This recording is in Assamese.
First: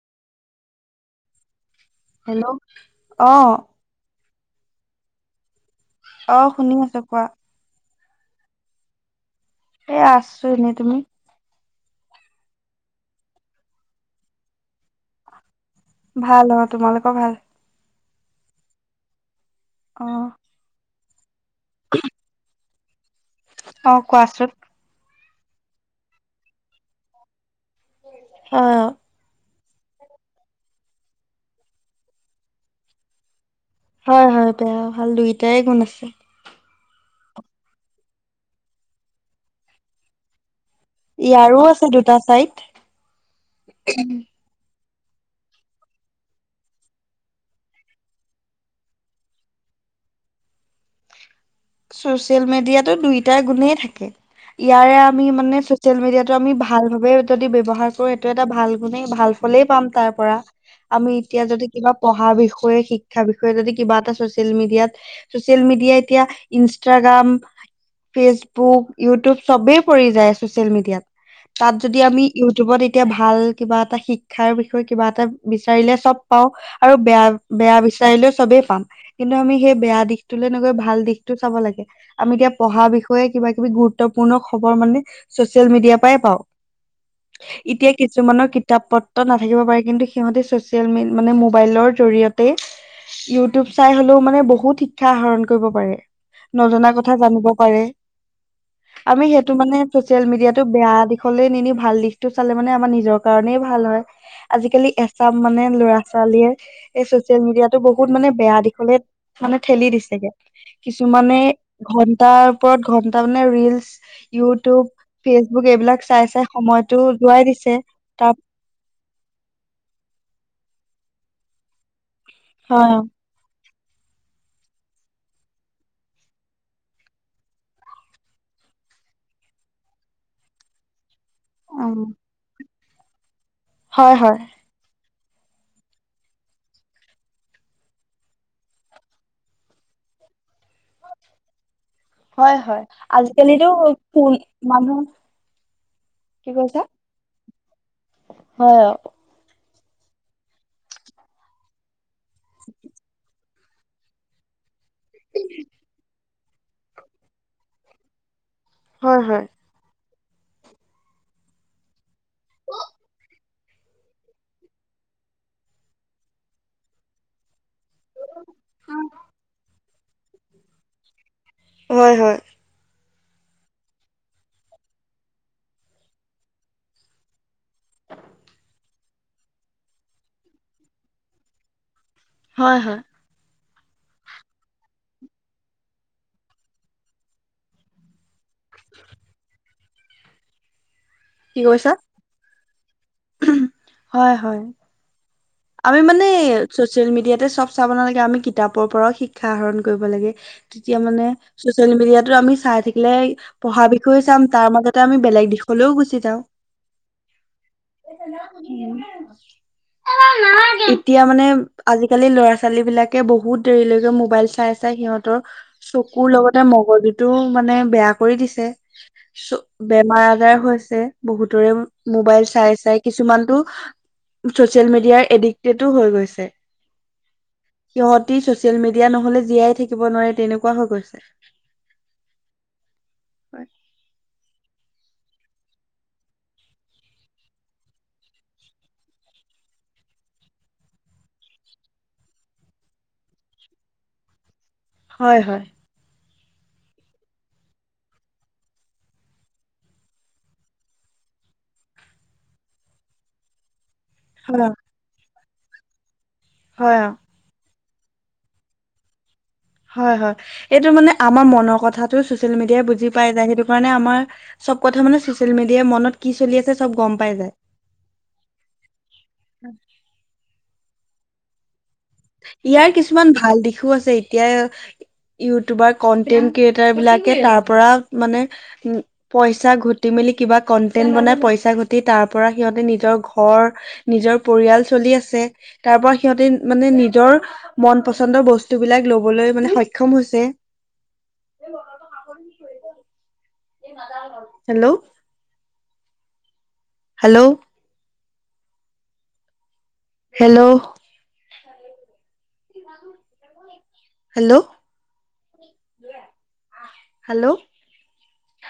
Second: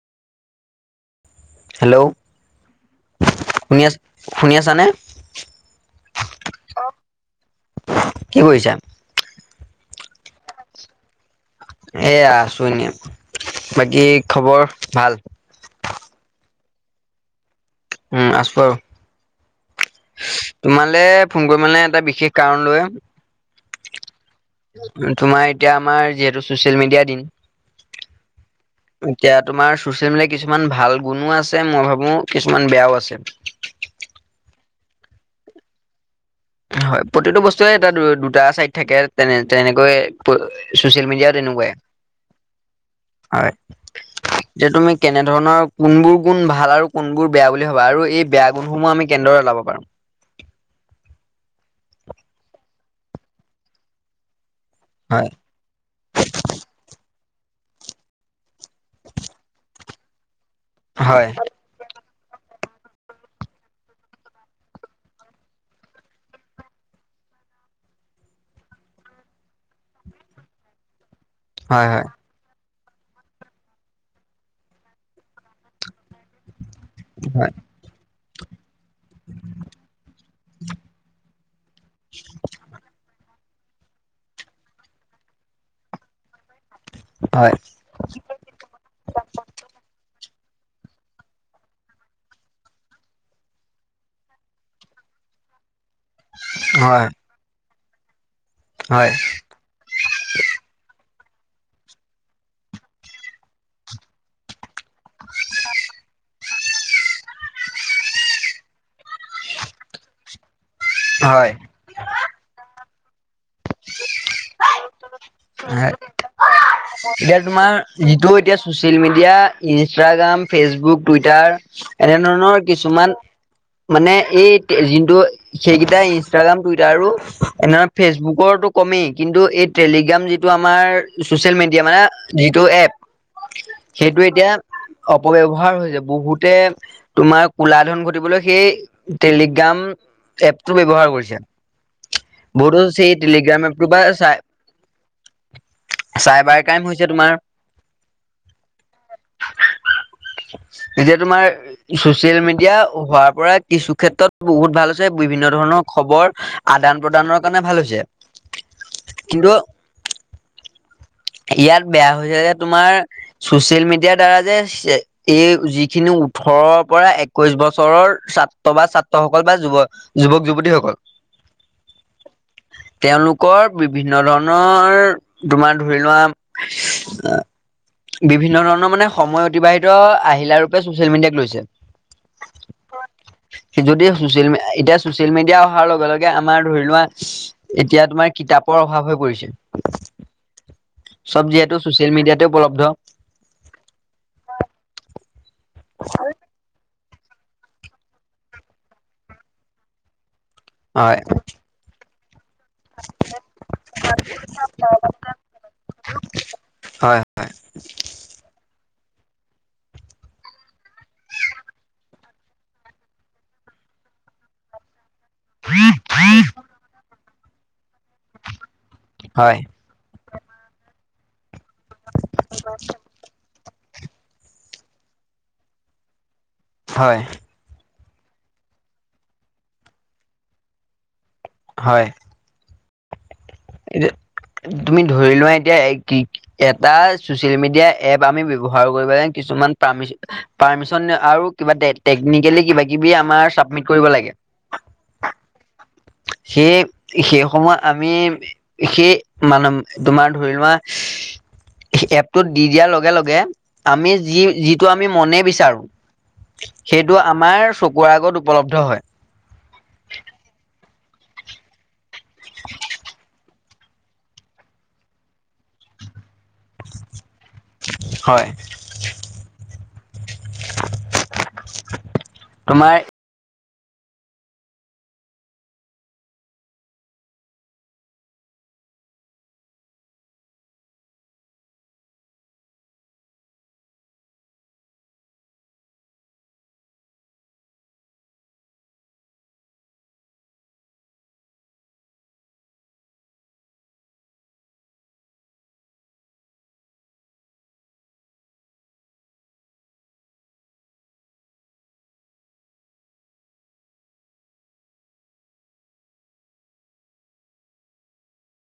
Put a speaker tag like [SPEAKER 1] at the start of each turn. [SPEAKER 1] হেল্ল'
[SPEAKER 2] হেল্ল' অ।
[SPEAKER 1] শুনি আছ শুনি আছানে?
[SPEAKER 2] অ শুনি আছো কোৱা।
[SPEAKER 1] কি কৰিছা?
[SPEAKER 2] এই আছো এনেই, তুমি?
[SPEAKER 1] এয়া আছো এনে বাকী খবৰ ভাল।
[SPEAKER 2] ভাল অ। তোমালোকৰ ভাল?
[SPEAKER 1] উম আছো আৰু
[SPEAKER 2] অ
[SPEAKER 1] তোমালে ফোন কৰি মানে এটা বিশেষ কাৰণ লৈ।
[SPEAKER 2] অ কোৱাচোন।
[SPEAKER 1] তোমাৰ এতিয়া আমাৰ যিহেতু চচিয়েল মিডিয়া দিন।
[SPEAKER 2] হয়
[SPEAKER 1] এতিয়া তোমাৰ চচিয়েল মিডিয়া কিছুমান ভাল গুণো আছে মই ভাবো কিছুমান বেয়াও আছে।
[SPEAKER 2] হয় হয় বেয়া ভাল দুইটাই গুণ আছে।
[SPEAKER 1] হয় প্ৰতিটো বস্তুৱে এটা দুটা চাইড থাকে তেনে তেনেকৈ চচিয়েল মিডিয়াৰ
[SPEAKER 2] ইয়াৰো
[SPEAKER 1] তেনেকুৱাই।
[SPEAKER 2] আছে দুটা চাইড
[SPEAKER 1] হয়, যে তুমি কেনেধৰণৰ কোনবোৰ গুণ ভাল আৰু কোনবোৰ বেয়া বুলি ভাবা? আৰু এই বেয়া গুণসমূহ আমি কেনেদৰে ওলাব পাৰো। [inaudible]
[SPEAKER 2] ছচিয়েল মিডিয়াতো দুইটা গুণেই থাকে। ইয়াৰে আমি
[SPEAKER 1] হয়
[SPEAKER 2] মানে ছচিয়েল মিডিয়াটো আমি ভাল ভাবে যদি ব্যৱহাৰ কৰো সেইটো এটা ভাল গুণেই ভাল ফলেই পাম তাৰ পৰা। আমি
[SPEAKER 1] হয়
[SPEAKER 2] এতিয়া যদি কিবা পঢ়া বিষয় শিক্ষাৰ বিষয়ে যদি কিবা এটা ছচিয়েল মিডিয়াত ছচিয়েল মিডিয়াই এতিয়া ইনষ্টাগ্ৰাম ফেচবুক ইউটিউব চবেই পৰি যায় ছচিয়েল মিডিয়াত। তাত
[SPEAKER 1] হয়
[SPEAKER 2] যদি
[SPEAKER 1] হয়
[SPEAKER 2] আমি ইউটিউবত এতিয়া ভাল কিবা এটা শিক্ষাৰ বিষয়ে কিবা এটা বিচাৰিলে চব পাওঁ। আৰু বেয়া
[SPEAKER 1] হয়
[SPEAKER 2] বেয়া বিচাৰিলেও চবেই পাম, কিন্তু আমি সেই বেয়া দিশটোলে নগৈ ভাল দিশ লাগে আমি এতিয়া পঢ়া বিষয়ে কিবা কিবি গুৰুত্বপূৰ্ণ খবৰ মানে ছচিয়েল মিডিয়াৰ পাই পাওঁ
[SPEAKER 1] হয়
[SPEAKER 2] এতিয়া কিছুমানৰ কিতাপ পত্ৰ নাথাকিব পাৰে কিন্তু সিহঁতে ছচিয়েল মানে মোবাইলৰ জৰিয়তে ইউটিউব চাই হলেও মানে বহুত শিক্ষা আহৰণ কৰিব পাৰে নজনা
[SPEAKER 1] হয়,
[SPEAKER 2] কথা জানিব পাৰে
[SPEAKER 1] হয়,
[SPEAKER 2] আমি সেইটো মানে ছচিয়েল মিডিয়াটো বেয়া দি নিনি ভাল দিশতটো চালে মানে আমাৰ নিজৰ কাৰণেই ভাল হয় আজিকালি এ চব মানে ল'ৰা ছোৱালীয়ে এই ছচিয়েল মিডিয়াটো বহুত মানে বেয়া দিশলে মানে ঠেলি দিছেগে কিছুমানে
[SPEAKER 1] হয়।
[SPEAKER 2] ঘন্টাৰ ওপৰত ঘন্টা মানে ৰিলচ ইউটিউব ফেচবুক এইবিলাক চাই চাই সময়টো
[SPEAKER 1] এতিয়া
[SPEAKER 2] যোৱাই দিছে।
[SPEAKER 1] তোমাৰ যিটো
[SPEAKER 2] তাৰ
[SPEAKER 1] এতিয়া social media Instagram Facebook Twitter এনেধৰণৰ
[SPEAKER 2] হয়
[SPEAKER 1] কিছুমান মানে এই যিটো সেইকেইটা ইনষ্টাগ্ৰাম টুইটাৰো এনে ফেচবুকৰটো কমেই কিন্তু এই টেলিগ্ৰাম যিটো আমাৰ চচিয়েল মিডিয়া
[SPEAKER 2] উম
[SPEAKER 1] মানে যিটো এপ
[SPEAKER 2] হয়
[SPEAKER 1] সেইটো
[SPEAKER 2] হয়
[SPEAKER 1] এতিয়া। অবয়ৱহাৰ হৈছে বহুতে তোমাৰ কলা ধন ঘটিবলৈ সেই টেলিগ্ৰাম। এপটো ব্য্ৱহাৰ কৰিছে
[SPEAKER 2] হয় হয়
[SPEAKER 1] বহত সেই
[SPEAKER 2] আজিকালিতো
[SPEAKER 1] টেলিগ্ৰাম এপটো বা
[SPEAKER 2] ফোন
[SPEAKER 1] চাই।
[SPEAKER 2] মানুহ কি
[SPEAKER 1] চাইবাৰ
[SPEAKER 2] কৈছা?
[SPEAKER 1] ক্ৰাইম হৈছে তোমাৰ।
[SPEAKER 2] হয়।
[SPEAKER 1] এতিয়া তোমাৰ চচিয়েল মিডিয়া হোৱাৰ পৰা। কিছু ক্ষেত্ৰত বহুত ভাল হৈছে বিভিন্ন ধৰণৰ খবৰ আদান প্ৰদানৰ কাৰণে ভাল হৈছে।
[SPEAKER 2] হয় হয়।
[SPEAKER 1] কিন্তু ইয়াত বেয়া হৈছে যে তোমাৰ। চচিয়েল মিডিয়াৰ দ্বাৰা যে এই যিখিনি ওঠৰৰ পৰা একৈশ বছৰৰ। ছাত্ৰ বা ছাত্ৰসকল বা যুৱক যুৱক যুৱতীসকল।
[SPEAKER 2] হয় হয়।
[SPEAKER 1] তেওঁলোকৰ বিভিন্ন ধৰণৰ তোমাৰ ধৰি লোৱা। বিভিন্ন ধৰণৰ মানে সময় অতিবাহিত আহিল ৰূপে ছচিয়েল মিডিয়াক লৈছে।
[SPEAKER 2] হয় হয়।
[SPEAKER 1] যদি চচিয়েল এতিয়া চচিয়েল মিডিয়া অহাৰ লগে লগে আমাৰ ধৰি লোৱা এতিয়া তোমাৰ। তাপৰ অভাৱ হৈ পৰিছে। চব
[SPEAKER 2] কি
[SPEAKER 1] যিহেতু
[SPEAKER 2] কৈছা?
[SPEAKER 1] ছচিয়েল মিডিয়াতে উপলব্ধ।
[SPEAKER 2] হয় হয়। আমি মানে। চচিয়েল মিডিয়াতে চব চাব নালাগে আমি কিতাপৰ পৰাও শিক্ষা আহৰণ কৰিব লাগে। তেতিয়া
[SPEAKER 1] হয়
[SPEAKER 2] মানে চচিয়েল মিডিয়াতো আমি। চাই থাকিলে পঢ়াৰ বিষয়ে চাম তাৰ মাজতে আমি বেলেগ দিশলৈও গুচি যাওঁ।
[SPEAKER 1] হয়
[SPEAKER 2] ন।
[SPEAKER 1] [inaudible]
[SPEAKER 2] এতিয়া মানে আজিকালি ল'ৰা ছোৱালী বিলাকে বহুত দেৰিলৈকে মোবাইল চাই চাই সিহঁত। হেহতৰ চকুৰ লগতে মগজুতটো মানে বেয়া কৰি দিছে। চ
[SPEAKER 1] হয়
[SPEAKER 2] বেমাৰ আজাৰ হৈছে বহুত। মোবাইল চাই চাই কিছুমান টো। ছচিয়েল মিডিয়াৰ এডিক্টেডো হৈ গৈছে।
[SPEAKER 1] হয়।
[SPEAKER 2] সিহঁতি ছচিয়েল মিডিয়া নহলে জীয়াই থাকিব নোৱাৰে তেনেকুৱা হৈ গৈছে।
[SPEAKER 1] হয়। ইতি। তুমি ধৰি লোৱা এতিয়া কি এটা চচিয়েল মিডিয়া এপ আমি ব্য্ৱহাৰ কৰিব লাগে কিছু। কিছুমান পাৰ্মিন আৰু কিবা টেকনিকেলি কিবা কিবি আমাৰ চাবমিট কৰিব লাগে।
[SPEAKER 2] হয় হয়।
[SPEAKER 1] সেই সেই সময় আমি। সেই মানে তোমাৰ ধৰি লোৱা। এপটোত দি দিয়াৰ লগে লগে। আমি যি
[SPEAKER 2] হয়
[SPEAKER 1] যিটো আমি মনে বিচাৰো
[SPEAKER 2] হয় অ
[SPEAKER 1] সেইটো আমাৰ চকুত। পোৱা আগত উপলব্ধ হয়
[SPEAKER 2] হয় হয় এইটো মানে আমাৰ মনৰ কথাটো ছচিয়েল মিডিয়াই বুজি পাই যায় সেইটো মানে আমাৰ চব কথা মানে চচিয়েল মিডিয়াই মনত কি চলি আছে চব গম পাই যায়
[SPEAKER 1] হয়
[SPEAKER 2] ইয়াৰ
[SPEAKER 1] তোমাৰ
[SPEAKER 2] কিছুমান ভাল দিশো আছে এতিয়া ইউটিউবাৰ কনটেন্ট ক্ৰিয়েটাৰ বিলাকে তাৰ পৰা মানে পইচা ঘটি মেলি কিবা কনটেণ্ট বনাই পইচা ঘটি তাৰ পৰা সিহঁতি নিজৰ ঘৰৰ নিজৰ পৰিয়াল চলি আছে তাৰ পৰা সিহঁতে মানে নিজৰ মন পছন্দৰ বস্তু বিলাক লবলৈ মানে সক্ষম হৈছে
[SPEAKER 1] [inaudible]
[SPEAKER 2] hello hello hello hello hello